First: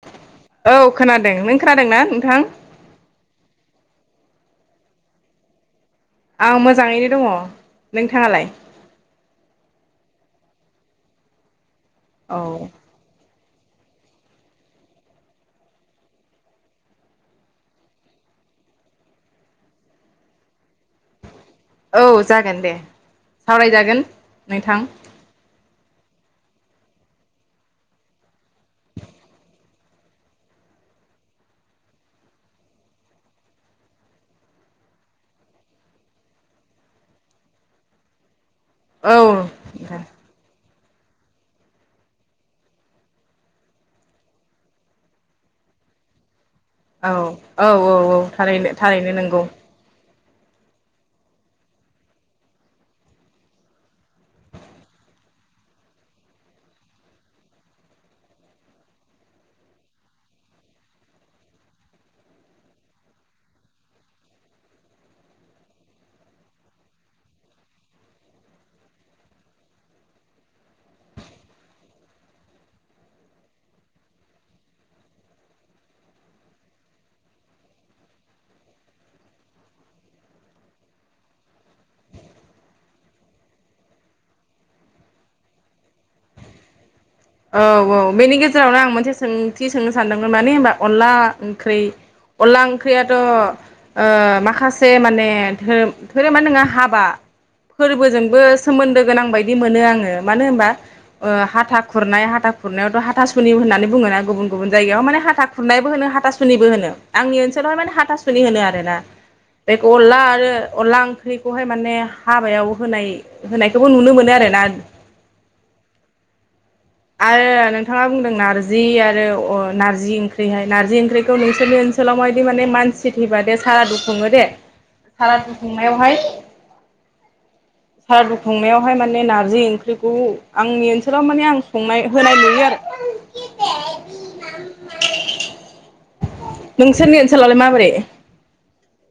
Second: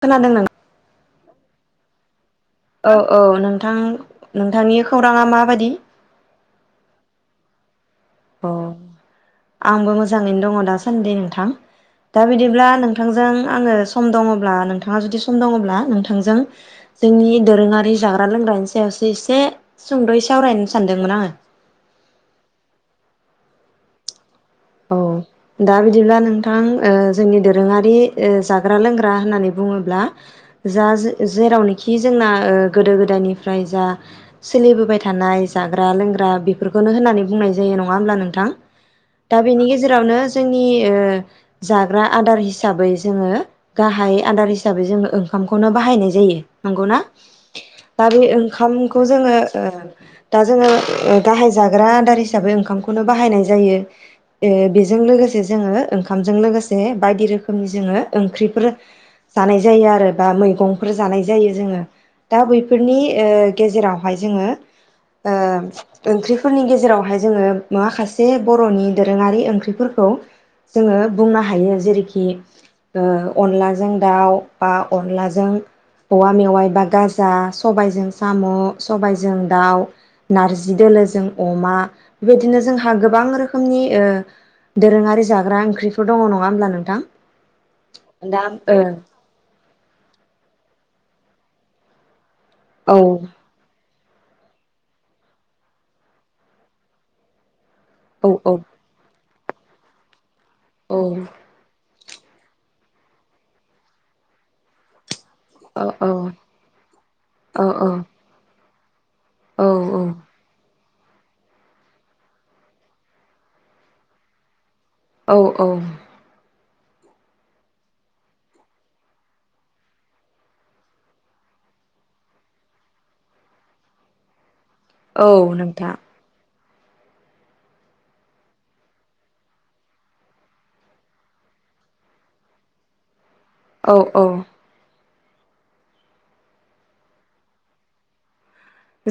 खोनादों नोंथां। औ खोनादों नों खोनादोंना नोंथां औ औ नोंथां नोंथांनि खौराङा माबादि आं मोजाङैनो दङ नोंथाङालाय अ आंबो मोजां जाङैनो दङ दासान्दि नोंथां दा औ बिदिब्ला नोंथांजों आङो सम दङब्ला नोंथाङा जुदि सम दङब्ला नोंथांजों जोंनि दोरोङारि जाग्रा लोंग्रानि सायावसो एसे सुंदयै सावरायन औ जागोन दे सावरायजागोन नोंथां औ दा बिदिब्ला नोंथां जोंनि दोरोङारि जाग्रा लोंग्रा होननानै बुङोब्ला जा जेरावनोखि जोंना गोदो गोदायनिफ्राय जा सोलिबोबाय थानाय जाग्रा लोंग्रा बेफोरखौनो होननानै बुंनाय जायो नङा होमब्ला नोंथां औ दा बेनि नोंथां गेजेरावनो जोंनि ओ जाग्रा आदार हिसाबै जोङो गाहाय आदार हिसाबै जोङो ओंखामखौनो बाहायनाय जायो। नंगौ ना औ औ औ दा औ बे थारैनो ओंखामखौ थारैनो जोङो नंगौ ओ दा जोङो गाहाय जाग्रा आदार हिसाबै ओंखामखौनो बाहायनाय जायो। ओबेजों लोगोसे जोङो ओंखामजों लोगोसे बायदि रोखोमनि जोङो ओंख्रिफोर जानाय जायो आरो बा मैगंफोर जानाय जायो जोङो दा बैफोरनि गेजेरावहाय जोङो ओंख्रिफोरनि गेजेरावहाय जोङो माखासे बर'नि दोरोङारि ओंख्रिफोरखौ जोङो बुंनो हायो जेरैखि अनलाजों दाउ बा अनलाजों औवा मेवाय बा गाजा सबायजों साम सबायजों दाउ नारजि दोलोजों अमा बेबायदिनो जोंहा गोबां रोखो खोमनि दोरोङारि जाग्रा ओंख्रिफोर दङ नङा होमब्ला नोंथां औ औ बेनि दा गेजेरावनो आं मोनसे सोंथि सोंनो सानदोंमोन माने होनबा अनला ओंख्रि अनला ओ ओंख्रियाथ' ओ माखासे माने धोरोम धोरोमा नङा हाबा औ फोरबोजोंबो औ सोमोन्दो गोनां बायदि दि मोनो आङो मानो होनबा हाथा खुरनाय हाथा खुरनायावथ हाथासुनि होननानै बुङोना गुबुन गुबुन जायगायाव माने हाथा हाथा खुरनायबो होनो हाथासुनिबो होन आंनि औ ओनसोलावहाय माने हाथासुनि होनो आर रोना बे औ अनला आरो अनला ओंख्रिखौहाय माने हाबायाव होनाय होनायखौबो नुनो मोनो आरोना औ औ आरो नोंथाङा बुंदों नारजि आरो अ नारजि ओंख्रिहाय नार्जि ओंख्रिखौ नोंसोरनि ओनसोलाव मायदि माने मानसि थैबा दे सारा दुखुङो दे। औ सारादु नोंथां खुंनायावहाय सारादु खुंनायावहाय माने नारजि ओंख्रिखौ आंनि ओनसोलाव माने आं संनाय होनाय नुयो आरो औ औ नोंसोरनि ओनसोलावलाय माबोरै?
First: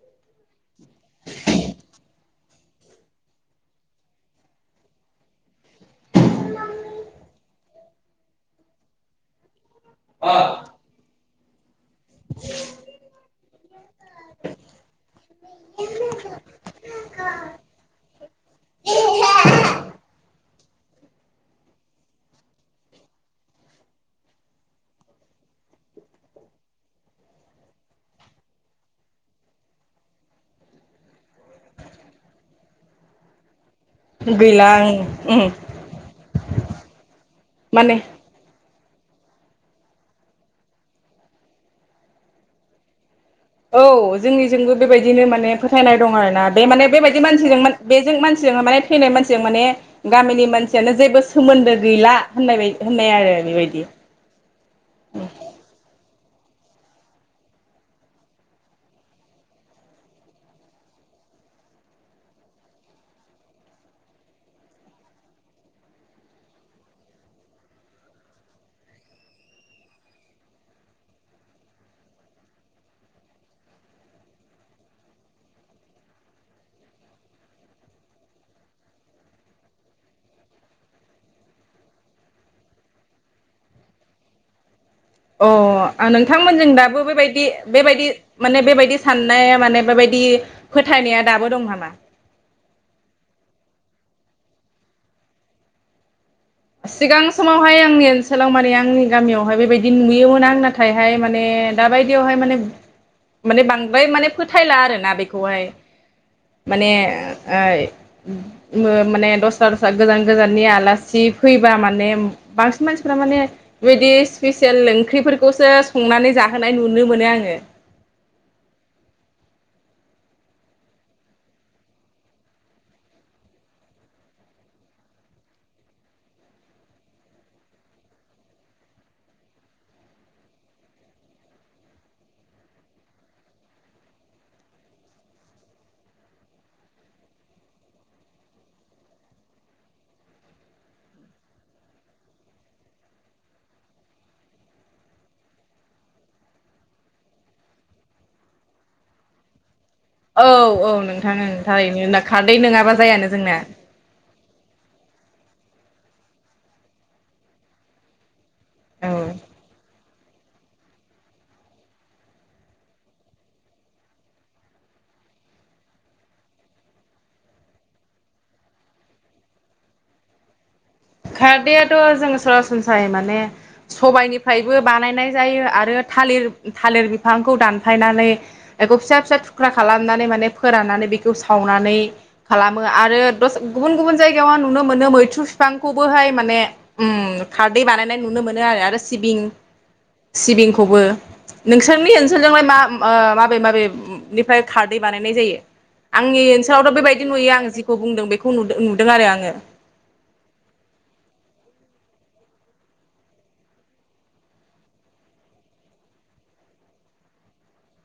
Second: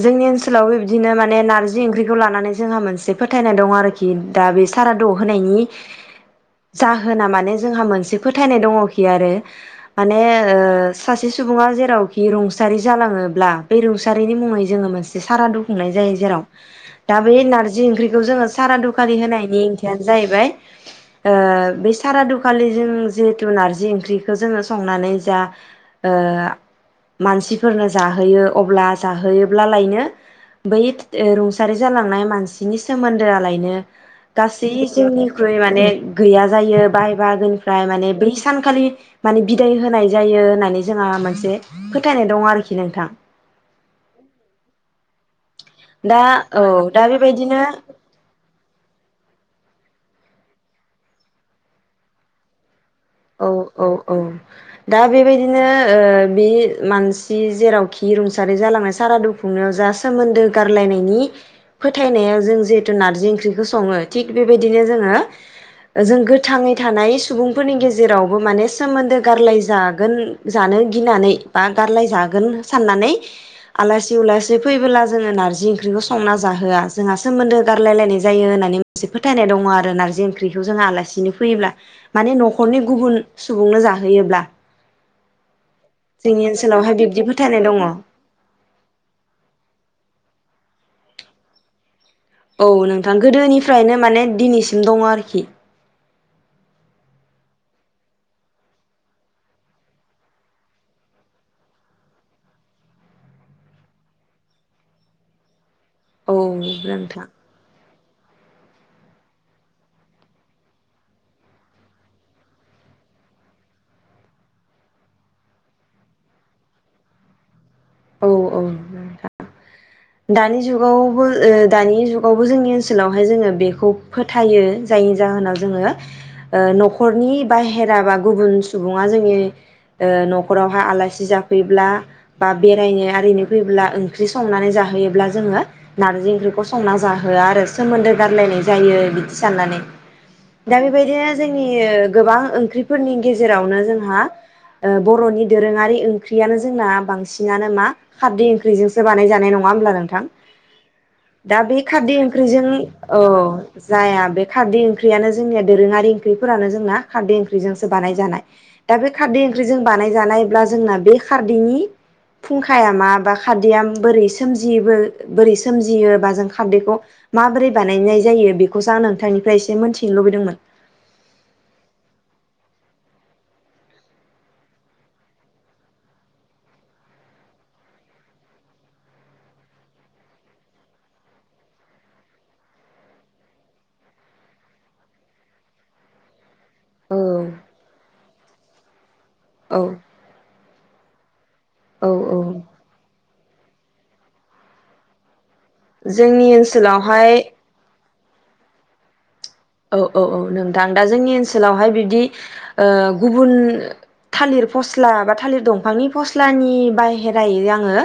जोंनि ओनसोलावबो बिदिनो माने नारजि ओंख्रिखौ लानानै जोंहा मोनसे फोथायनाय दं आरोखि दा बे सारादुआव होनायनि जाहोना माने जोंहा मोनसे फोथायनाय दङखि आरो माने ओ सास सुबुङा जे जेरावखि रुंसारि जालाङोब्ला बे रुंसारि नि मुङै मोनसे सारादु खुंनाय जायो जेराव दा बे नारजि ओंख्रिखौ जोङो सारादुखालि होनायनि ओंथियानो जाहैबाय बाय ओ बे सारादुखालि जों जिहेतु नारजि ओंख्रिखौ जोङो संनानै जा ओ मानसिफोरनो जाहोयो अब्ला जाहोयोब्लालायनो बै रुंसारि जालांनाय मानसिनि सोमोन्दोआलायनो गैला गासै उम जिउनिख्रुइ माने गैया जायो बाहाय बाहागोनिफ्राय माने बै सानखालि माने बिदाय होनाय जायो होननानै जोंहा मोनसे फोथायनाय दं आरोखि नोंथां। औ जोंनिजोंबो बेबायदिनो माने खो फोथायनाय दं दा आरोना बे औ माने दा बेबायदि बेबायदिनो मानसिजों [unintelligible] माने थैनाय मानसिजों माने गामिनि मानसियानो जेबो सोमोन्दो गैला होननाय बाय औ औ औ दा बेबायदिनो ओ बे मानसि जेरावखि रुंसारि जालांनाय सारादु खुंनायाव जा सोमोन्दो गारलायनायनि फोथायनायाव जों जिहेतु नारजि ओंख्रिखौ सङो थिग बेबायदिनो जोङो जों गोथाङै थानाय सुबुंफोरनि गेज जेरावबो माने सोमोन्दो गारलाय जागोन जानो गिनानै बा गारलाय जागोन साननानै आलासि उलासि फैबोब्ला जोङो नार्जि ओंख्रिखौ संना जाहोआ जोंहा सोमोन्दो गारलायलायनाय जायो होननानै मोनसे फोथायनाय दङ आरो नारजि ओंख्रिखौ जोंहा आलासिनो फैयोब्ला माने नख न'खरनि गुबुन सुबुंनो जाहोयोब्ला अ ओ जोंनि नोंथांमोनजों ओनसोलावहाय दाबो बिब्दि बेबायदि फोथायनाय दङ बेबायदि माने बेबायदि साननाया माने बेबायदि फोथायनाया दाबो दं नामा? औ नोंथां गोदोनिफ्रायनो माने दिनैसिम दङ आरोखि। सिगां समावहाय आंनि ओनसोलाव माने आंनि गामियावहाय बेबायदि नुयोमोन आं नाथायहाय माने दााबायदियावहाय माने माने बांद्राय माने फोथायला आरोना बेखौहाय। औ माने नोंथां ओय [unintelligible] माने दस्रा दस्रा गोजान गोजाननि आलासि फैबा माने बांसिन मानसिफ्रा माने बेबायदि स्पेसियेल ओंख्रिफोरखौसो संनानै जाहोनाय नुनो मोनो आङो। औ औ [unintelligible] दानि जुगावबो दानि जुगावबो जोंनि ओनसोलावहाय जोङो बेखौ फोथायो जायनि जाहोनाव जोङो ओ न'खरनि बाहेरा बा गुबुन सुबुङा जोंनि ओ न'खरावहाय आलासि जाफैब्ला बा बेरायनो आरिनो फैयोब्ला ओंख्रि संनानै जाहोयोब्ला जोङो नारजि ओंख्रिखौ संना जाहोआ आरो सोमोन्दो गारलायनाय जायो बिदि साननानै दा बेबायदिनो जोंनि गोबां ओंख्रिफोरनि गेजेरावनो जोंहा ओ बर'नि दोरोङारि ओंख्रियानो जोंना बांस बांसिनानो मा खारदै ओंख्रिजोंसो बानाय जानाय नङा होनब्ला नों औ औ नोंथां ओं थारैनो खारदै ओंख्रिजों नङाबा औ जायानो जोंना। जाया बे खारदै ओंख्रियानो जोंनिया दोरोङारि ओंख्रिफोरानो जोंना खारदै ओंख्रिजोंसो बानाय जानाय। दा बे औ खारदै ओंख्रिजों बानाय जानायब्ला जोंना बे खारदैनि फुंखाया मा बा खारदैआ बोरै सोमजियो बो बोरै सोमजियोबा जों खारदैखौ माबोरै बानायनाय जायो बेखौसो आं नोंथांनिफ्राय एसे मोनथिनो लुबैदोंमोन। खारदैआथ' जोंङो सरासनस्रायै माने सबायनिफ्रायबो बानायनाय जायो आरो थालिर थालिर बिफांखौ दानफायनानै एखौ फिसा फिसा थुख्रा खालामनानै माने फोराननानै बेखौ सावनानै खालामो आरो दस गुबुन गुबुन जायगायावह नुनो मोनो मैथ्रु फिफां खौबोहाय माने ओम औ खार दै बानायनाय नुनो मोनो आरो आरो सिबिं औ सिबिं खौबो औ नोंसोरनि औ ओनसोलजोंलाय मा? ओ माबे माबे निफ्राय खारदै बानायनाय जायो? आंनि जोंनि ओनसोलावथ' बेबायदि ओनसोलावहाय नुयो आं जिखौ बुंदों बेखौ नुदों नु दों आरो आङो औ औ औ नोंथां दा जोंनि ओनसोलावहाय बिबदि ओ गुबुन थालिर फस्ला बा थालिर दंफांनि फस्लानि बाहेरायै आङो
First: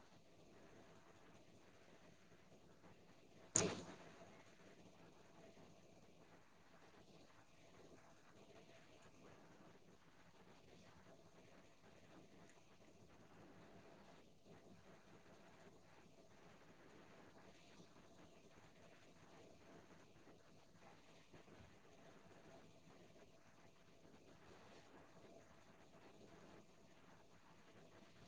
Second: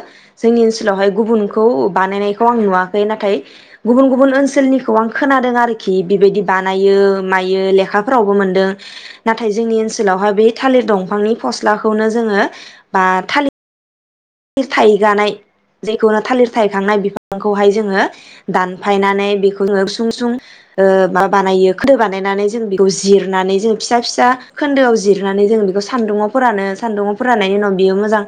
जोंनि ओनसोलावहाय गुबुनखौ बानायनायखौ आं नुवाखै नाथाय गुबुन गुबुन ओनसोलनिखौ आं खोनादों आरोखि बेबायदि, बानायो मायो लेखाफोरावबो मोनदों नाथाय जोंनि ओनसोलावहाय बे थालिर दंफांनि फस्लाखौनो जोङो बा थालिर लिर थाइगानाय जायखौनो थालिर थायखांनाय बिफांखौहाय जोङो दानफायनानै बेखौ जोङो गुसुं गुसुं ओ मा बानायो खोन्दो बानायनानै जों बेखौ जिरनानै जोङो फिसा फिसा खोन्दोआव जिरनानै जों बेखौ सानदुङाव फोरानो सानदुङाव फोराननायनि उनाव बेयो मोजां,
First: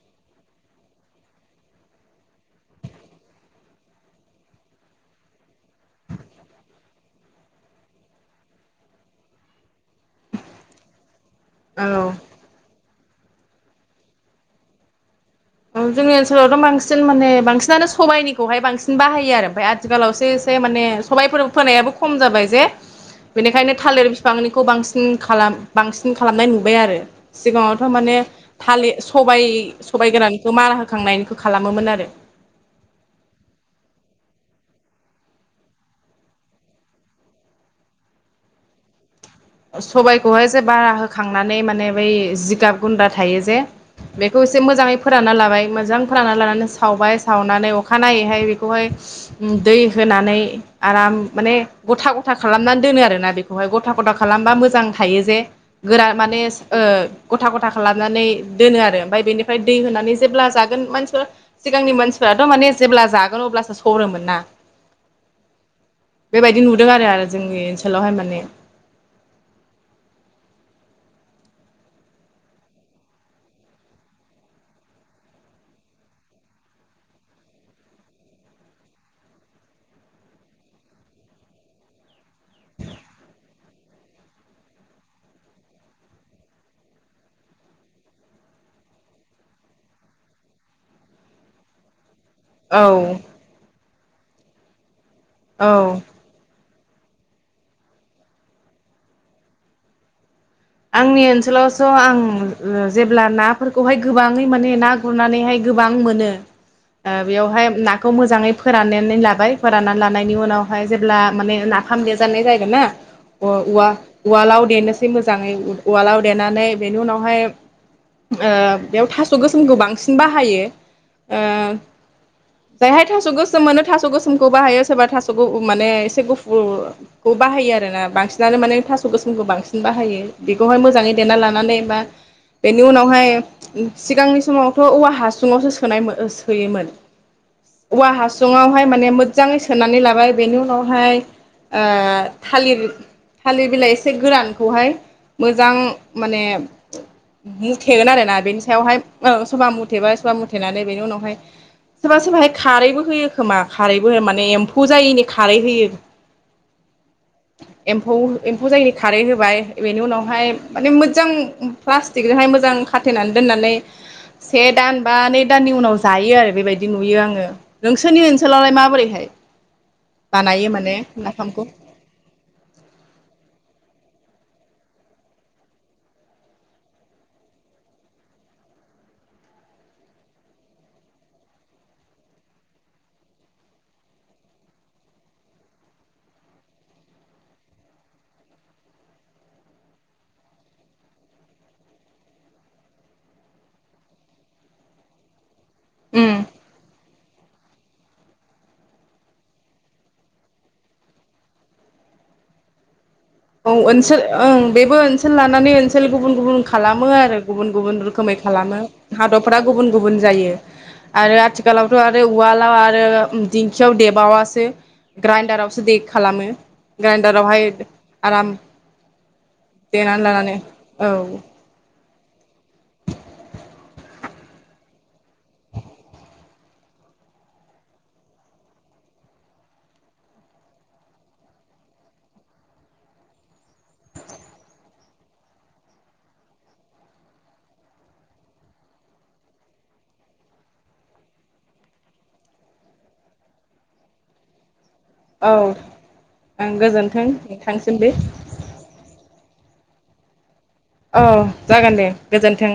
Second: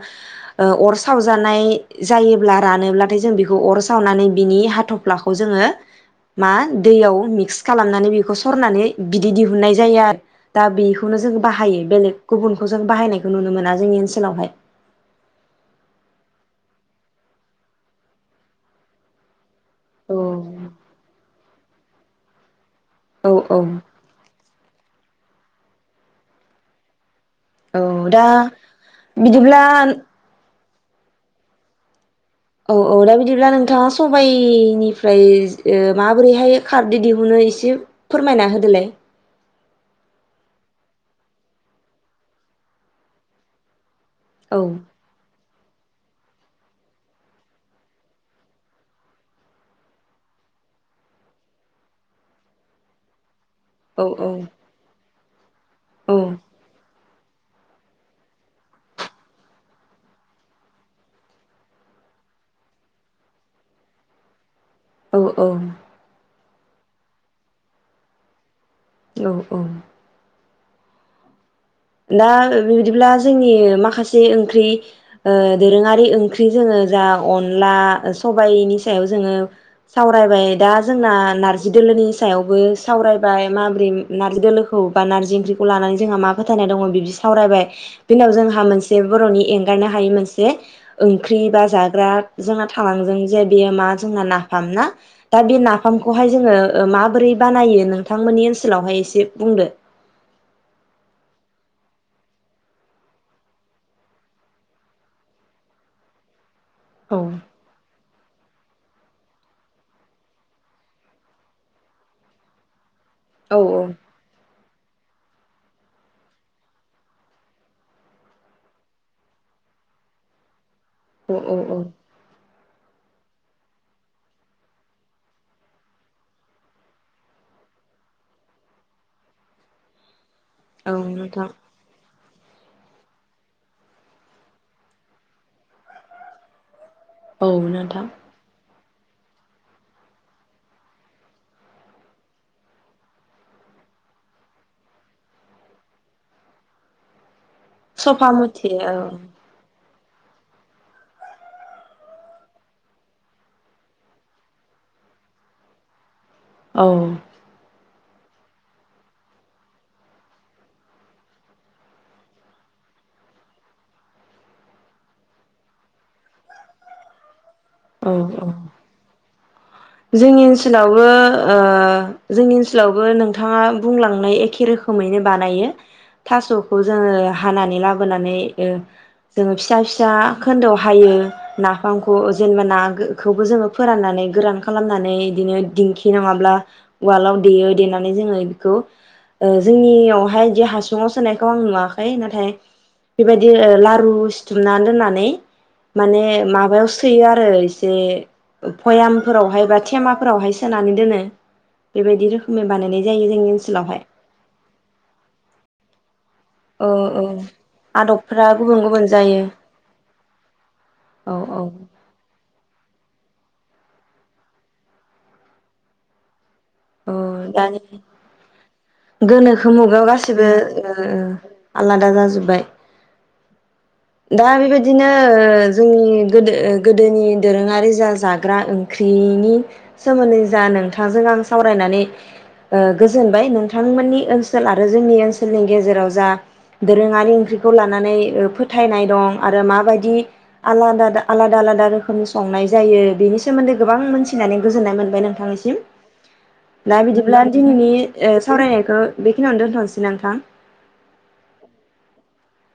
ओ अर सावजानाय जायोब्ला रानोब्लाथाय जों बेखौ अर सावनानै बिनि हाथ'फ्लाखौ जोङो मा दैयाव मिक्स खालामनानै बेखौ सरनानै बिदै दिहुननाय जायो आरो दा बेखौनो जों, बाहायो औ बेलेग गुबुनखौ जों बायनायखौ नुनो मोना जोंनि ओनोलावहाय, औ जोंनि ओनसोलावथ' बांसिन माने बांसिनानो सबाइनिखौहाय बांसिन बाहायो आरो ओमफाय औ आथिखालावसो एसे माने सबायफोर फोनायाबो खम जाबाय जे औ औ बेनिखायनो थालिर फिफांनिखौ बांसिन, खालाम बांसिन खालामनाय नुबाय आरो औ सिगाङावथ' माने दा थालि सबाय बिदिब्ला सबाइ गोरान मारा होखांनायनिखौ खालामोमोन आरो औ औ दा बिदिब्ला नोंथाङा सबाइनिफ्राय ओ माबोरैहाय खारदो दिहुनो एसे फोरमायना होदोलाय, ओ सबायखौहाय जे बारा होखांनानै माने बै जिगाब गुन्द्रा थायो जे बेखौ एसे औ मोजाङै फोरानना लाबाय, मोजां फोरानना लानानै सावबाय सावनानै अखानायैहाय बेखौहाय दै होनानै आराम माने गथा गथा खालामनानै दोनो आरोना बेख खहाय गथा औ गथा औ खालामबा मोजां थायो जे गोरा औ माने ओ गथा गथा खालामनानै दोनो आरो ओमफाय बेनिफ्राय दै होनानै जेब्ला जागोन मानसिफोरा सिगांनि मानसिफोराथ' माने जेब्ला जागोन अब्लासो सरोमोन ना? औ औ बेबायदि नुदों आरो आरो जोंनि ओनसोलावहाय माने औ औ दा बिबदिब्ला जोंनि माखासे ओंख्रि ओ दोरोङारि ओंख्रि जोङो जा अनला सबायनि सायाव जोङो सावरायबाय दा जोंना नारजि दोलोनि सायावबो सावरायबाय माब्रै नारजि दोलोखौ बा नारजि ओंख्रिखौ लानानै जोंहा मा फोथायनाय दङ बिबदि सावरायबाय बेनि उनाव जोंहा मोनसे बर'नि एंगारनो हायि मोनसे ओंख्रि बा जाग्रा जोंहा औ थालांदों जे बेयो मा? जोंना नाफाम ना? दा बे औ नाफामखौहाय जोङो ओ माबोरै बानायो नोंथांमोननि ओनसोलावहाय एसे बुंदो, आंनि ओनसोलावस' आं जेब्ला नाफोरखौहाय गोबाङै माने ना गुरनानैहाय गोबां मोनो औ बेयावहाय ना खौ मोजाङै फोराननानै लाबाय फोराननानै लानायनि उनावहाय जेब्ला माने नाफाम देरजानाय जायागोन ना अ औ उव उव लाव दनो [unintelligible] मोजाङै उवालाव देनानै बेनि उनावहाय ओ बेयाव थास' गोसोमखौ बांसिन बाहायो औ औ ओ औ जायहाय थास' गोसोम मोनो थास' गोसोमखौ बाहायो सोरबा थास'फ माने एसे गुफुरखौ बाहायो आरोना बांसिनानो माने थास' गोसोमखौ बांसिन बाहायो बेखौहाय औ मोजाङै देना नोंथां लानानै बा बेनि उनावहाय सिगांनि समावथ' औवा हासुङावसो सोनायमो सोयोमोन औ नोथां बेहाय माने मोजाङै सोनानै लाबाय बेनि उनावहाय ओ थालिर थालिर बिलाइ एसे गोरानखौहाय मोजां माने मुथेगोन आरो सफा ना बेनि मुथे औ सायावहाय ओं सबा मु मुथेबा सोबा मुथेनानै बेनि उनावहाय सोरबा सोरबाहाय खारैबो होयो खोमा खारैबो हो माने एम्फौ जायिनि खारै होयो औ एम्फौ-एम्फौ जायनि खारै होबाय बेनि उनावहाय माने मोजां प्लास्टिकजोंहाय मोजां खाथेनानै दोननानै से दान बा नै दाननि उनाव जायो आरो बेबायदि नुयो आङो औ नोंसोरनि औ ओनसोलावलाय माबोरैहाय जोंनि बानायो माने ओनसोलावबो ओ नाफामखौ जोंनि ओनसोलावबो नोंथाङा बुंलांनाय एखे रोखोमैनो बानायो थास'खौ जोङो हानानै लाबोनानै ओ जोङो फिसा फिसा खोन्दोआव हायो नाफामखौ जेनेबा नाखौबो जोङो फोराननानै गोरान खालामनानै बिदिनो दिंखि नङाब्ला उवालाव देयो देनानै जोङो बेखौ ओ जोंनियावहाय बि हासुङाव सोनायखौ आं नुवाखै नाथाय बेबायदि लारु सिथुमनानै दोननानै माने उम माबायाव सो सोयो आरो एसे भयाम फोरावहाय बा थेमाफोरावहाय सोनानै दोनो बेबायदि रोखोमनि बानायनाय जायो जोंनि औ ओनसोलावहाय ओनसोल ओं बेबो ओनसोल लानानै ओनसोल गुबुन गुबुन औ खालामो औ आरो गुबुन गुबुन रोखोमै आदबफोरा गुबुन खालामो गुबुन जायो हादरफ्रा गुबुन गुबुन जायो आरो औ औ आथिखालावथ' आरो उ उवालाव आरो दिंखियाव देबाबासो ग्राइन्दारावसो दैे खालामो औ गान्डारावहाय दानि गोनोखो मुगायाव गासिबो लानानै ओ औ आलाद दा जाजोब्बाय दा बेबायदिनो ओ जोंनि गोदो ओ गोदोनि दोरोङारि जा जाग्रा ओंख्रिनि सोमोन्दै जा नोंथांजों आंजों सावरायनानै ओ गोजोनबाय नोंथांमोननि ओनसोल आरो जोंनि ओनसोलनि गेजेराव जा दोरोङारि ओंख्रिखौ लानानै ओ फोथायनाय दं आरो माबायदि आलाद आलादा आलादा रोखोमनि संनाय जायो बेनि सोमोन्दै गोबां मोनथिनानै गोजोननाय मोन बाय औ नोंथांनिसिम ओं दा गोजोन्थों बिदिब्ला दिनैनि नोंथांसिमबो ओ सावरायनायखौ बेखिनि यावनो दोनथ'नोसै ना नोंथां? औ जागोन दे। गोजोन्थों।